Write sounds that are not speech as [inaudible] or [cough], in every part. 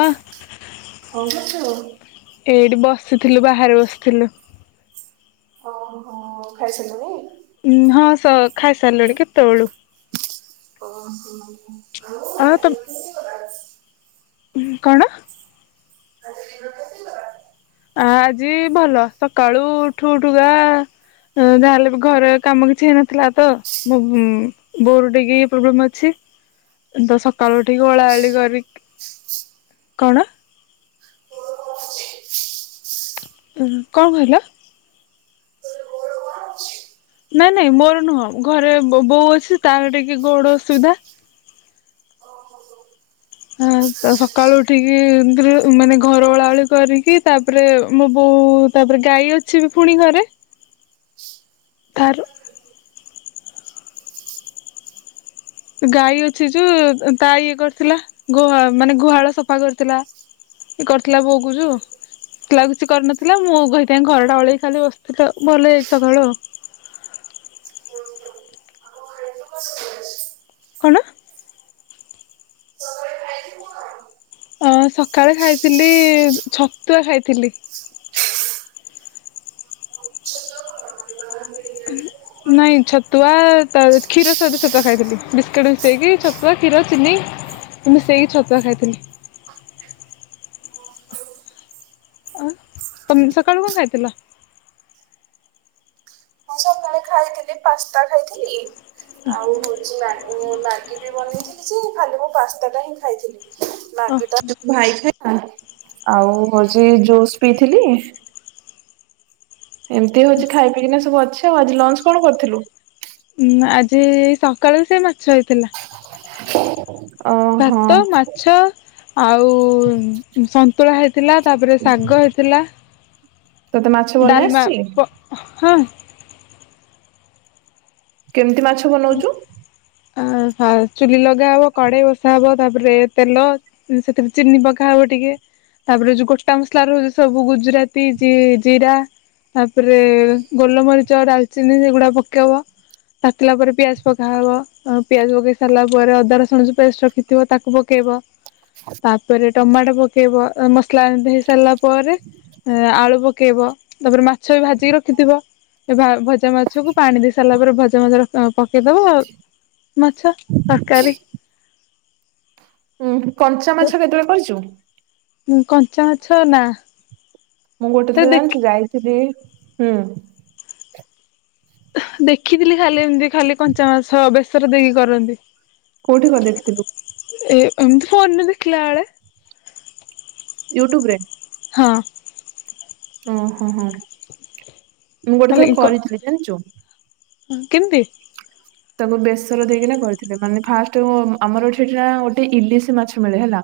ହଁ। କରୁଚୁ। ଏଇଠି ବସିଥିଲୁ ବାହାରେ ବସିଥିଲୁ। ଓହୋ ଖାଇସାରିଲୁଣୁ? ଉ ହଁ ଖାଇ ସାରିଲୁଣି କେତେବେଳୁ। ଓ ହୋ। ଆ ତ [unintelligible] କଣ? [unintelligible] ଆ ଆଜି ଭଲ। ସକାଳୁ ଉଠୁ ଉଠୁକା ଯାହାହେଲେ ଘରେ କାମ କିଛି ହେଇନଥିଲା ତ ମୋ ବୋର ଟିକେ ପ୍ରୋବ୍ଲେମ୍ ଅଛି। ଦଶତ୍ ଘର ଟିକେ ଓଳାଳି କରିକି କଣ? ଉ କଣ କହିଲ? ନାଇଁ ନାଇଁ ମୋର ନୁହଁ ଘରେ ବୋ-ବୋ-ବୋଉ ଅଛି। ତାହରେ ଟିକେ ଗୋଡ ଅସୁବିଧା। ଓ। ହ ତା ସକାଳୁ ଉଠିକି ମାନେ ଘର ଓଳାଓଳି କରିକି ତାପରେ ମୋ ବୋଉ ହଉ ତାପରେ ଗାଈ ଅଛି ବି ଫୁଣି ଘରେ। [inaudible] ତାର। ଗାଈ ଅଛି ଯୋଉ ତା ଇଏ କରିଥିଲା। ଗୋହା ମାନେ ଗୁହାଳ ସଫା କରିଥିଲା। ଏ କରିଥିଲା ବୋଉକୁଛୁ। ଲାଗୁଛି କିଛି କରିନଥିଲା। ମୁଁ କହିଥା ଘରଟା ଓଳେଇ ଖାଲି ବସିଥିଲି ଆଉ। ତ ଭଲ ହୋଇଛି ସକାଳ ଆଉ। ହୁଁ। କଣ? ସକାଳେ ଖାଇଥିଲୁ କଣ ଅ ସକାଳେ ଖାଇଥିଲି ଛତୁଆ ଖାଇଥିଲି। ଛତୁଆ କଣ ବାହାରୁ କିଣିକି ଆଣିଥିଲୁ ନା ହ। କଣ ନାଇଁ ଖାଇଛୁ? ଛତୁଆ କ୍ଷୀର ସହିତ ଛତୁଆ ଖାଇଥିଲି। ବିସ୍କୁଟ୍ ମିଶେଇକି ଛତୁଆ କ୍ଷୀର ଚିନି ମୁଁ ସେଇ ଛତୁଆ ଖାଇଥିଲି। ଓ। ଆ ତମ ସକାଳୁ କଣ ଖାଇଥିଲ? ମୁଁ ସକାଳେ ଖାଇଥିଲି ପାସ୍ତା ଖାଇଥିଲି। ଆଉ ହଉଛି ମ୍ୟାଗି ବି ବନେଇଥିଲି ଯେ ଖାଲି ମୁଁ ପାସ୍ତା ଟା ହିଁ ଖାଇଥିଲି। ଓ ଲାଗି ତା ଭାଇ ଖାଇ ଆଉ ହଉଛି ଜୁସ୍ ପିଇଥିଲି। ଏମିତି ହଉଛି ଖାଇ ପିଇକିନା ସବୁ ଅଛି ଆଉ ଆଜି ଲଞ୍ଚ କଣ କରିଥିଲୁ? ଆଜି ସକାଳୁ ସେ ମାଛ ହେଇଥିଲା। ଓହୋ ଭାତ ମାଛ। ଆଉ ସନ୍ତୁଳା ହେଇଥିଲା ତାପରେ ଶାଗ ହେଇଥିଲା। ତୋତେ ମାଛ ବନେଇ ଡାଲମା ଆସିଛି? ପ ହଁ। କେମିତି ମାଛ ବନଉଛୁ। ଆ ଚୁଲି ଲଗା ହବ କଡେଇ ବସା ହବ। ତାପରେ ତେଲ ସେଥିରେ ଚିନି ପକାହବ ଟିକେ ଟିକେ ତାପରେ ଉ ଗୋଟା ମସଲା ର ହଉଛି ସବୁ ଗୁଜୁରାତି ଜିରା ତାପରେ ଗୋଲମରିଚ ଡାଲଚିନି ସେଗୁଡା ପକେଇବ। ତା ପଲା ପରେ ପିଆଜ ପକାହବ। ପିଆଜ ପକେଇ ସାରିଲା ପରେ ଅଦା ରସୁଣ ଯ ପେଷ୍ଟ୍ ରଖିଥିବ ତାକୁ ପକେଇବ। ତାପରେ ଟମାଟୋ ପକେଇବ ମସଲା ଏ ହେଇ ସାରିଲା ପରେ ଆଳୁ ପକେଇବ। ତାପରେ ମାଛ ବି ଭାଜିକି ରଖିଥିବ। ଏ ଭଜା ମାଛକୁ ପାଣି ଦେଇ ସାରିଲା ପରେ ଭଜା ମାଛର ପକେଇଦବା ଆ ମାଛ ତରକାରୀ। ଉଁ କଞ୍ଚା ମାଛ କେତେବେଳେ କରିଛୁ? କଞ୍ଚା ମାଛ ନା। ମୁଁ ଗୋଟେ ଥର ଜାଣିଛୁ ଯାଇଥିଲି ହୁଁ। ଦେଖିଥିଲି ଖାଲି ଏମିତି ଖାଲି କଞ୍ଚା ମାଛ ବେସର ଦେଇକି କରନ୍ତି। କୋଉଠି କରି ଦେଖିଥିଲୁ? ଏ ଏମିତି ଫୋନ୍ ରେ ଦେଖିଲା ଏଳେ। ୟୁଟ୍ୟୁବ୍ ରେ। ହଁ। ଓହୋ ହୋ ମୁଁ ଗୋଟେ ଥର ହଁ କରିଥିଲି ଜାଣିଛୁ। କେମିତି? ତାକୁ ବେସର ଦେଇକିନା କରିଥିଲେ। ମାନେ ଫାଷ୍ଟ ମୋ ଆମର ଏଠି ଏଠି ନା ଗୋଟେ ଇଲିଶ ମାଛ ମିଳେ ହେଲା।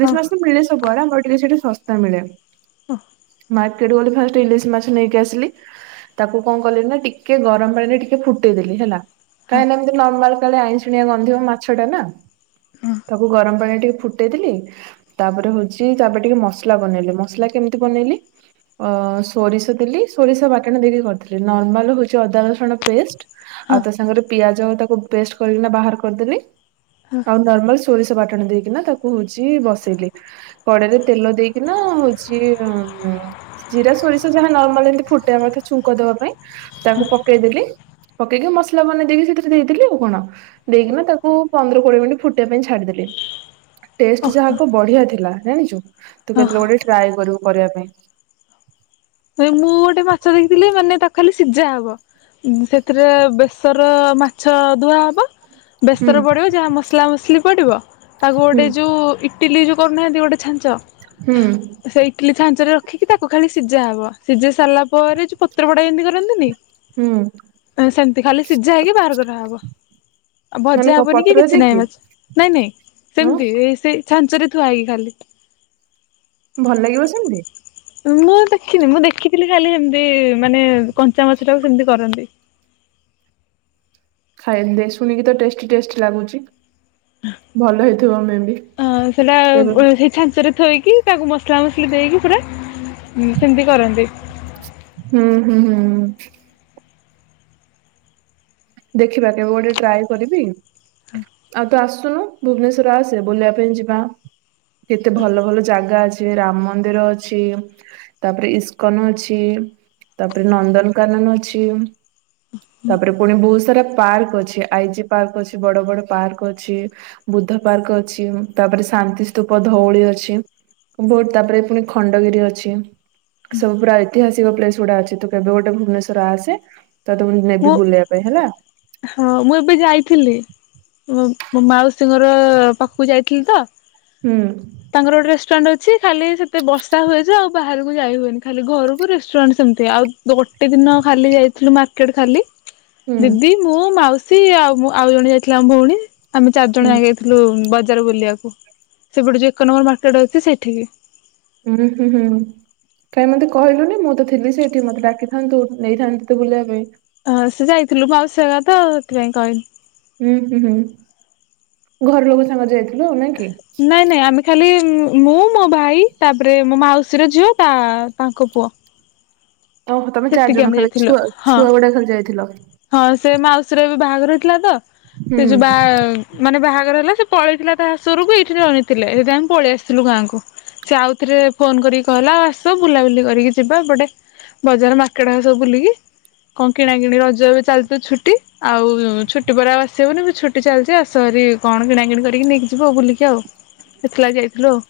ହଁ ମାଛ ତ ମିଳେ ସବୁଆଡେ। ଆମର ଟିକେ ସେଠି ଶସ୍ତା ମିଳେ। ଅହ୍ ମାର୍କେଟକୁ ଗଲି ଫାଷ୍ଟ ଇଲିଶ ମାଛ ନେଇକି ଆସିଲି। ତାକୁ କଣ କଲି ନା ଟିକେ ଗରମ ପାଣିରେ ଟିକେ ଫୁଟେଇ ଦେଲି ହେଲା। ହଁ କାହିଁକିନା ଏମିତି ନର୍ମାଲ କାଳେ ଆଇଁସିନିଆ ଗନ୍ଧିବ ମାଛ ଟା ନା ତାକୁ ଗରମ ପାଣିରେ ଟିକେ ଫୁଟେଇଦେଲି ତାପରେ ହଉଛି ତାପରେ ଟିକେ ମସଲା ବନେଇଲି। ମସଲା କେମତି ବନେଇଲି ଅ ଅ ସୋରିଷ ଦେଲି ସୋରିଷ ବାଟଣ ଦେଇକି କରିଥିଲି ନର୍ମାଲ ହଉଛି ଅଦା ରଶୁଣ ପେଷ୍ଟ ଆଉ ତା ହଁ ସାଙ୍ଗରେ ପିଆଜ ତାକୁ ପେଷ୍ଟ କରିକିନା ବାହାର କରିଦେଲି ଆଉ ନର୍ମାଲ ସୋରିଷ ବାଟଣ ଦେଇକିନା ତାକୁ ହୋଉଛି ବସେଇଲି। କଡେଇରେ ତେଲ ଦେଇକି କିନା ହଉଛି ଉ ଜିରା ସୋରିଷ ଯାହା ନର୍ମାଲ ଏମିତି ଫୁଟେଇବା କଥା ଛୁଙ୍କ ଦେବା ପାଇଁ ତାକୁ ପକେଇଦେଲି ପକେଇକି ମସଲା ବନେଇ ଦେଇକି ସେଥିରେ ଦେଇଦେଲି ଆଉ କଣ ଦେଇକିନା ତାକୁ ପନ୍ଦର କୋଡିଏ ମିନିଟ ଫୁଟିବା ପାଇଁ ଛାଡିଦେଲି। ଟେଷ୍ଟ ଯାହା କହ ବଢିଆ ଥିଲା ଜାଣିଛୁ ତୁ ହଁ କେତେବେଳେ ଗୋଟେ ଟ୍ରାଏ କରିବୁ। କରିବା ପାଇଁ ମୁଁ ଗୋଟେ ମାଛ ଦେଖିଥିଲି ମାନେ ତା ଖାଲି ସିଝା ହବ ସେଥିରେ ବେସର ମାଛ ଧୁଆହବ ହୁଁ ବେସର ପଡ଼ିବ ଯାହା ମସଲା ମୁସଲି ପଡ଼ିବ ତାକୁ ହୁଁ ଗୋଟେ ଯେଉଁ ଇ ଟିଲି ଯୋଉ କରୁନାହାନ୍ତି ଗୋଟେ ଛାଞ୍ଚ ହୁଁ। ସେ ଇଟିଲି ଛାଞ୍ଚରେ ରଖିକି ତାକୁ ଖାଲି ସିଝା ହବ। ସିଝେଇ ସାରିଲା ପରେ ଯୋଉ ପତ୍ରପୋଡ଼ା ଜେମିତି କରନ୍ତିନି? ହୁଁ ଏ ସେମିତି ଖାଲି ସିଝା ହେଇକି ବାହାର କରା ହବ। ଆଉ ମାନେ ଭଜା କଣ ହବନି କି ପତ୍ରରେ କିଛି ନାଇଁ ଦେଇକି ମାଛ ନାଇଁ ନାଇଁ ହଁ ସେମିତି ଏ ସେ ଛାଞ୍ଚରେ ଥୁଆ ହେଇକିି ଖାଲି। ଭଲ ଲାଗିବ ସେମିତି? ଉଁ ମୁ ଦେ ଦେଖିନି ମୁଁ ଦେଖିଥିଲି ଖାଲି ହେମିତି ମାନେ କଞ୍ଚା ମାଛଟାକୁ ସେମିତି କରନ୍ତି। ଖାଇନି ଶୁଣିକି ତ ଟେଷ୍ଟି ଟେଷ୍ଟି ଲାଗୁଛି। ଭଲ ହେଇଥିବ ଆମେ ବି ଅ ସେଟା କେବେ ସେଇ ଛାଞ୍ଚରେ ଥୋଇକି ତାକୁ ମସଲା ମସଲି ଦେଇକି ପୁରା ସେମିତି କରନ୍ତି। ହୁଁ ହୁଁ ହୁଁ । ଦେଖିବା କେବେ ଗୋଟେ ଟ୍ରାଏ କରିବି। ଆଉ ତୁ ଆସୁନୁ ଭୁବନେଶ୍ୱର ଆସେ ବୁଲିବା ପାଇଁ ଯିବା। କେତେ ଭଲ ଭଲ ଜାଗା ଅଛି। ରାମ ମନ୍ଦିର ଅଛି ତାପରେ ଇସ୍କନ ଅଛି। ତାପରେ ନନ୍ଦନକାନନ ଅଛି ତାପରେ ପୁଣି ବହୁସ୍ ତ୍ ସାରା ପାର୍କ ଅଛି। ଆଇ ଜି ପାର୍କ ଅଛି ବଡ ବଡ ପାର୍କ ଅଛି। ବୁଦ୍ଧ ପାର୍କ ଅଛି ତା ତାପରେ ଶାନ୍ତି ସ୍ତୁପ ଧଉଳି ଅଛି ବହୁତ ତାପରେ ପୁଣି ଖଣ୍ଡଗିରି ଅଛି। ସବୁ ପୁରା ଐତିହାସିକ ପ୍ଲେସ ଗୁଡା ଅଛି। ତୁ କେବେ ଗୋଟେ ଭୁବନେଶ୍ଵର ଆସେ ତତେ ମୁଁ ନେବି ବୁଲେଇବା ପାଇଁ ହେଲା। ହଁ ମୁଁ ଏବେ ଯାଇଥିଲି। ମ୍ ମୋ ମାଉସୀ ଘର ପାଖକୁ ଯାଇଥିଲି ତ। ହୁଁ ତାଙ୍କର ଗୋଟେ ରେଷ୍ଟୁରାଣ୍ଟ ଅଛି ଖାଲି ସେତେ ବର୍ଷା ହୁଏଯେ ଆଉ ବାହାରକୁ ଯାଇ ହୁଏନି। ଖାଲି ଘରକୁ ରେଷ୍ଟୁରାଣ୍ଟ ସେ ନ୍ତି ଆଉ ଗୋଟେ ଦିନ ଖାଲି ଯାଇଥିଲୁ ମାର୍କେଟ ଖାଲି। ହୁଁ ଦିଦି ମୁଁ ମାଉସୀ ଆଉ ମ୍ ଆଉ ଜଣେ ଯାଇଥିଲା ଆମ ଭଉଣୀ। ଆମେ ଚାରି ହୁଁ ଜଣ ଯାକ ଯାଇଥିଲୁ ବଜାର ବୁଲିବାକୁ। ସେପଟେ ଯ ଏକନମ୍ୱର ମାର୍କେଟ ଅଛି ସେଠିକି। ହଁ ହୁଁ ହୁଁ। କାଇଁ ମତେ କହିଲୁନି ମୁଁ ତ ଥିଲି ସେଇଠି ମତେ ଡାକିଥାନ୍ତୁ ନେଇଥାନ୍ତି ତତେ ବୁଲେଇବା ପାଇଁ। ହଁ ସେ ଯାଇଥିଲୁ ମାଉସି ହେରିକା ତ ସେଥିପାଇଁ କହିଲି। ହୁଁ ହୁଁ ହୁଁ ଘରଲୋକ ସାଙ୍ଗରେ ଯାଇଥି ନାଇଁ ନାଇଁ ଆମେ ଖାଲି ମୁଁ ମୋ ଭାଇ ତାପରେ ମୋ ମାଉସୀର ଝିଅ ତା ତାଙ୍କ ପୁଅ। ଓହୋ ତମେ ଚାରି ସେତିକି ଜଣ ଆମେ ଖାଲି ଯାଇଥିଲୁ ଛୁଆ ହଁ ଛୁଆ ଗୁଡା ଖାଲି ଯାଇଥିଲ ହଁ ସେ ମାଉସୀର ବି ବାହାଘର ହେଇଥିଲା ତ, ସେ ଯୋଉ ବା ହୁଁ। ମାନେ ବାହାଘର ହେଲା ପଳେଇଥିଲା ତା ଶାଶୁଘରକୁ ଏଇଠି ରହିଥିଲେ। ହେଥିପାଇଁ ଆମେ ପଳେଇ ଆସିଲୁ ଗାଁକୁ। ସେ ଆଉ ଥରେ ଫୋନ କରିକି କହିଲା ଆ ଆସ ବୁଲାବୁଲି କରିକି ଯିବା ଏପଟେ ବଜାର ମାର୍କେଟ ହେକା ସବୁ ବୁଲିକି କଣ କିଣାକିିଣି ରଜ ବି ଚାଲିଚି ଛୁଟି। ଆଉ ଛୁଟି ପରେ ଆଉ ଆସିହବନି ଛୁଟି ଚାଲିଛି ଆସଭାରି। ରେ କଣ କିଣାକିଣି କରିକି ନେଇକି ଯିବୁ ଆଉ ବୁଲିକି ଆଉ। ସେଥିଲାଗି ଯାଇଥିଲୁ ଆଉ।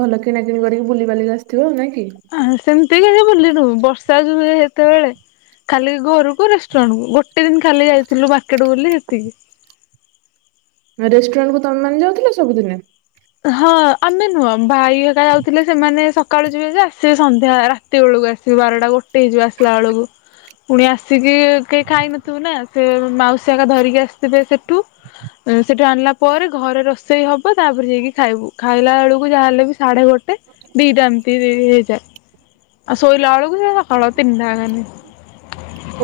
ଭଲ କିଣାକିିଣି କରିକି ବୁଲିିବାଲିକି ଆସିଥିବ ଆଉ ନାଇଁ କି? ଆଁ ସେମିତି କିଛି ବୁଲିନୁ ବର୍ଷା ଯୋଉ ହେତେବେଳେ ଖାଲି ଘରକୁ ରେଷ୍ଟୁରାଣ୍ଟକୁ ଗୋଟେ ଦିନ ଖାଲି ଯାଇଥିଲୁ ମାର୍କେଟ ବୁଲି ସେତିକି। ରେଷ୍ଟୁରାଣ୍ଟକୁ ତମେମାନେ ଯାଉଥିଲ ସବୁଦିନେ? ହଁ ଆମେ ନୁହଁ ଭାଇ ହେକା ଯାଉଥିଲେ ସେମାନେ ସକାଳୁ ଯିବେ ଯେ ଆସିବେ ସନ୍ଧ୍ୟା ରାତି ବେଳକୁ ରାତି ବାରଟା ଗୋଟେ ହେଇଯିବ ଆସିଲା ବେଳକୁ। ପୁଣି ଆସିକି କେହି ଖାଇନଥିବୁ ନା ସେ ମାଉସୀ ହେକା ଧରିକି ଆସିଥିବେ ସେଠୁ। ସେଠୁ ଆଣିଲା ପରେ ଘରେ ରୋଷେଇ ହବ ତାପରେ ଯାଇକି ଖାଇବୁ। ଖାଇଲା ବେଳକୁ ଯାହାହେଲେ ବି ସାଢେ ଗୋଟେ ଦିଟା ଏମିତି ହେଇ ଆ ଶୋଇଲା ବେଳଳୁ ସେ ସକାଳ ତିନଟା ହେଲାଣି।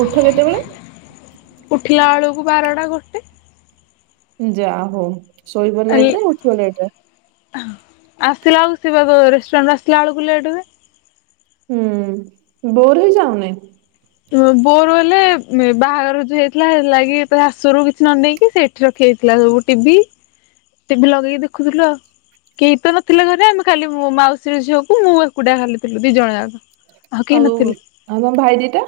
ଉଠ କେତେବେଳେ? ଉଠିଲା ବେଳକୁ ବାରଟା ଗୋଟେ। ଯା ହଉ ଶୋଇବ ହେଲେ ଲେଟରେ ଉଠିବ ଲେଟରେ। ଆସିଲା ବେଳକୁ [unintelligible] ରେଷ୍ଟୁରାଣ୍ଟରେ ଆସିଲା ବେଳକୁ ଲେଟ୍ ହୁଏ। ହୁଁ, ବୋର ହେଇ ଯାଓନି। ବୋର ହେଲେ ବାହାଘର ଯୋଉ ହେଇଥିଲା ହେଥିଲାଗି ଶାଶୁ ଘର କୁ କିଛି ନ ନେଇକି ସେଇଠି ରଖିଦେ ଥିଲା ସବୁ ଟିଭି, ଟିଭି ଲଗେଇକି ଦେଖୁଥିଲୁ ଆଉ। କେହି ତ ନଥିଲେ ଘରେ ଆମେ ଖାଲି ମୋ ମାଉସୀ ଝିଅକୁ ମୁଁ ଏକୁଟିଆ ଖାଲି ଥିଲୁ। ଦି ଜଣ ଯାକ। କେହି ଆଉ ନଥିଲେ। ଆମ ଭାଇ ଦିଟା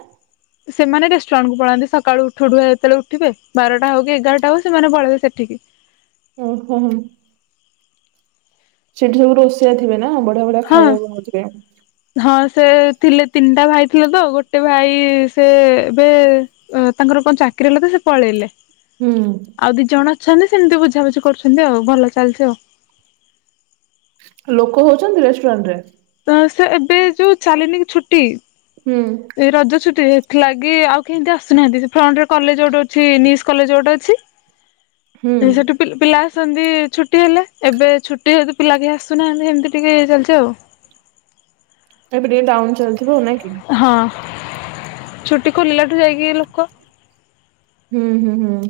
ସେମାନେ ରେଷ୍ଟୁରାଣ୍ଟ କୁ ପଳାନ୍ତି ସକାଳୁ ଉଠୁଉଠୁକା ଯେତେବେଳେ ଉଠିବେ ବାରଟା ହଉ କି ଏଗାରଟା ହଉ ସେମାନେ ପଳେଇବେ ସେଠିକି। [inaudible] ଓହୋ ହୋ। ସେଠି ସବୁ ରୋଷେଇଆ ଥିବେ। ନା ବଢିଆ ବଢିଆ ହଁ, ଖାଇବା ବନଉଥିବେ। ହଁ ସେ ଥିଲେ ତିନିଟା ଭାଇ ଥିଲେ ତ ଗୋଟେ ଭାଇ ସେ ଏବେ ତାଙ୍କର କଣ ଚାକିରି ହେଲେ ତ ସେ ପଳେଇଲେ। ହୁଁ। ଆଉ ଦି ଜଣ ଅଛନ୍ତି ସେମିତି ବୁଝାବୁଝି କରୁଛନ୍ତି ଆଉ। ଭଲ ଚାଲିଛି ଆଉ। ଲୋକ ହଉଛନ୍ତି ରେଷ୍ଟୁରାଣ୍ଟ ରେ? ତ ସେ ଏବେ ଯୋଉ ଚାଲିନି କି ଛୁଟି ହୁଁ ଏ ରଜ ଛୁଟି ହେଥିଲାଗି ଆଉ କେହି ହେମିତି ଆସୁନାହାନ୍ତି। ସେ ଫ୍ରଣ୍ଟ ରେ କଲେଜ ଗୋଟେ ଅଛି ନିସ୍ କଲେଜ ଗୋଟେ ଅଛି। ହୁଁ ସେଠୁ ପି ପିଲା ଆସନ୍ତି ଛୁଟି ହେଲେ ।ଏବେ ଛୁଟି ହେତୁ ପିଲା କେହି ଆସୁନାହାନ୍ତି ।ହେମିତି ଟିକେ ଇଏ ଚାଲିଛି ଆଉ। ଏବେ ଟିକେ ଡାଉନ ଚାଲଥିବ ନାଇଁକିି। ହଁ ଛୁଟି ଖୋଲିଲାଠୁ ଯାଇକି ଲୋକ। ହୁଁ ହୁଁ ହୁଁ,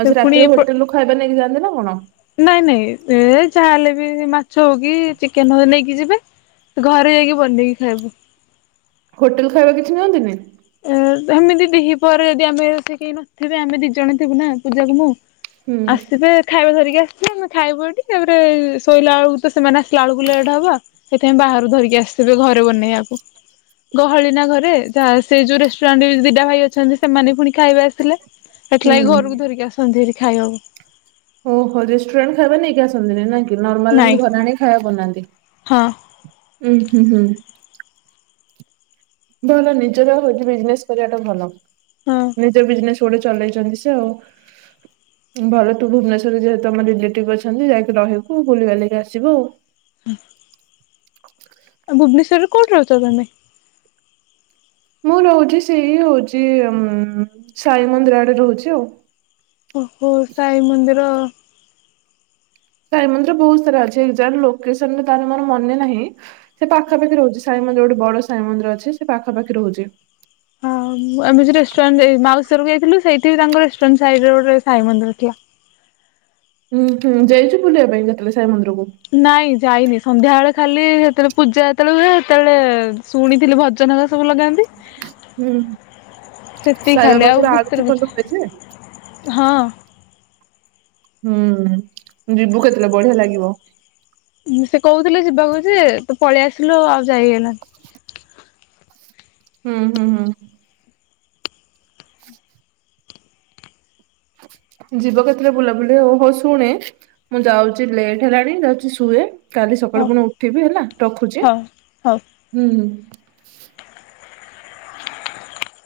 ଆଉ ସେ ରାତିରେ ପୁଣି ହୋଟେଲ ରୁ ଖାଇବା ନେଇକି ଯାଆନ୍ତି ନା କଣ? ନାଇଁ ନାଇଁ, ଏ ଯାହାହଲେ ବି ମାଛ ହଉ କି ଚିକେନ ହଉ ନେଇକି ଯିବେ। ଘରେ ଯାଇକି ବନେଇକି ଖାଇବୁ। ହୋଟେଲ ଖାଇବା କିଛି ନିଅନ୍ତିନି? ସେମିତି ଦିହିପହରେ ଯଦି ଆମେ କେହି ନଥିବେ, ଆମେ ଦି ଜଣ ଥିବୁ ନା ପୂଜାକୁ ମୁଁ ହୁଁ। ଆସିବେ ଖାଇବା ଧରିକି। ନା ଆମେ ଖାଇବ ଏଠି, ତାପରେ ଶୋଇଲା ବେଳକୁ ତ ସେମାନେ ଆସିଲା ବେଳକୁ ଲେଟ ହବ ସେଇଥିପାଇଁ ବାହାରୁ ଧରିକି ଆସୁ। ଆସିବେ ଘରେ ବନେଇବାକୁ ଗହଳି ନା ଘରେ ଯାହା ସେଇ ଯୋଉଁ ରେଷ୍ଟୁରାଣ୍ଟ ବିଦା ଭାଇ ଅଛନ୍ତି। ସେମାନେ ପୁଣି ଖାଇବା ଆସିଲେ ଏଥିଲାଗି ହୁଁ। ଘରକୁ ଧରିକି ଆସନ୍ତି ହାରି। ଖାଇବାକୁ। ଓହୋ ରେଷ୍ଟୁରାଣ୍ଟ ଖାଇବା ନେଇକି ଆସନ୍ତି ନାଇଁ? ନର୍ମାଲ ନାଇଁ ଏମିତି ଘରାଣି ଖାଇବା ବନାନ୍ତି ହଁ ।ଉଁ ହୁଁ ହ ଭଲ ନିଜର ହଉଛି। ବିଜନେସ କରିବାଟା ଭଲ ହଁ ନିଜ ବିଜନେସ ଗୋଟେ ଚଲେଇଛନ୍ତି ସେ ଆଉ। ଭଲ ତୁ ଭୁବନେଶ୍ୱରରେ ଯେହତ ତମ ରିଲେଟିଭ ଅଛନ୍ତି ଯାଇକି ରହିବୁ ବୁଲିବା ଲାଗି ଆସିବୁ ଆଉ। ହୁଁ। [unintelligible] ଭୁବନେଶ୍ଵରରେ କୋଉଁଠି ରହୁଛ ତମେ? ମୁଁ ରହୁଛି ସେଇ ହଉଛି ସାଇ ମନ୍ଦିର ଆଡେ ରହୁଛି ଆଉ। ଓହୋ ସାଇ ମନ୍ଦିର। ସାଇ ମନ୍ଦିର ବହୁତ ସାରା ଅଛି ଏଜାକ୍ଟ ଲୋକେସନ ତାହେଲେ ମୋର ମନେ ନାହିଁ ସେ ପାଖାପାଖି ରହୁଛି। ର ଗୋଟେ ବଡ ସାଇ ମନ୍ଦି ଅଛି ସେ ପାଖାପାଖି ରହୁଛି ହଁ, ଆମେ ଯ ରେଷ୍ଟୁରାଣ୍ଟ ମାଉଶି ଘରକୁ ଯାଇଥିଲୁ। ସେଇଠ ତାଙ୍କର ରେଷ୍ଟୁରାଣ୍ଟ ସାଇଡ ଗୋଟେ ସାଇ ମନ୍ଦିର ଥିଲା। ହୁଁ ହୁଁ ଯାଇଛୁ ବୁଲିବା ପାଇଁ ଯେତେବେଳେ ସାଇ ମନ୍ଦିର? ନାଇଁ। ଯାଇନି ସନ୍ଧ୍ୟା ବେଳେ ଖାଲି ସେତେବେଳେ ପୂଜା ଯେତେବେଳେ ହୁଏ ସେତେବେଳେ ଶୁଣିଥିଲି ଭଜନ ଲଗାନ୍ତି। ହୁଁ ସେତିକି ଖାଲେ ଆଉ ସାଇବାବାଙ୍କର ଆଳତି ଭିତରୁକୁ ଭଲ ହୁଏ ଯେ ଭିତ ହଁ ହୁଁ ଯିବୁ କେତେଲେ ବଢିଆ ଲାଗିବ। ସେ କହୁଥିଲେ ଯିବାକୁ ଯେ ତୁ ପଳେଇ ଆସିଲୁ ଆଉ ଯାଇହେଲାନି। ହୁଁ ହୁଁ ହୁଁ। ଯିବ କେତେରେ ବୁଲାବୁଲି ଓହୋ ଶୁଣେ ମୁଁ ଯାଉଛି ଲେଟ୍ ହେଲାଣି ଯାଉଛି ଶୁଏ କାଲି ସକାଳୁ ହଉ ପୁଣି ଉଠିବି ହେଲା ରଖୁଛି ହଉ ହଉ। ହୁଁ ହୁଁ।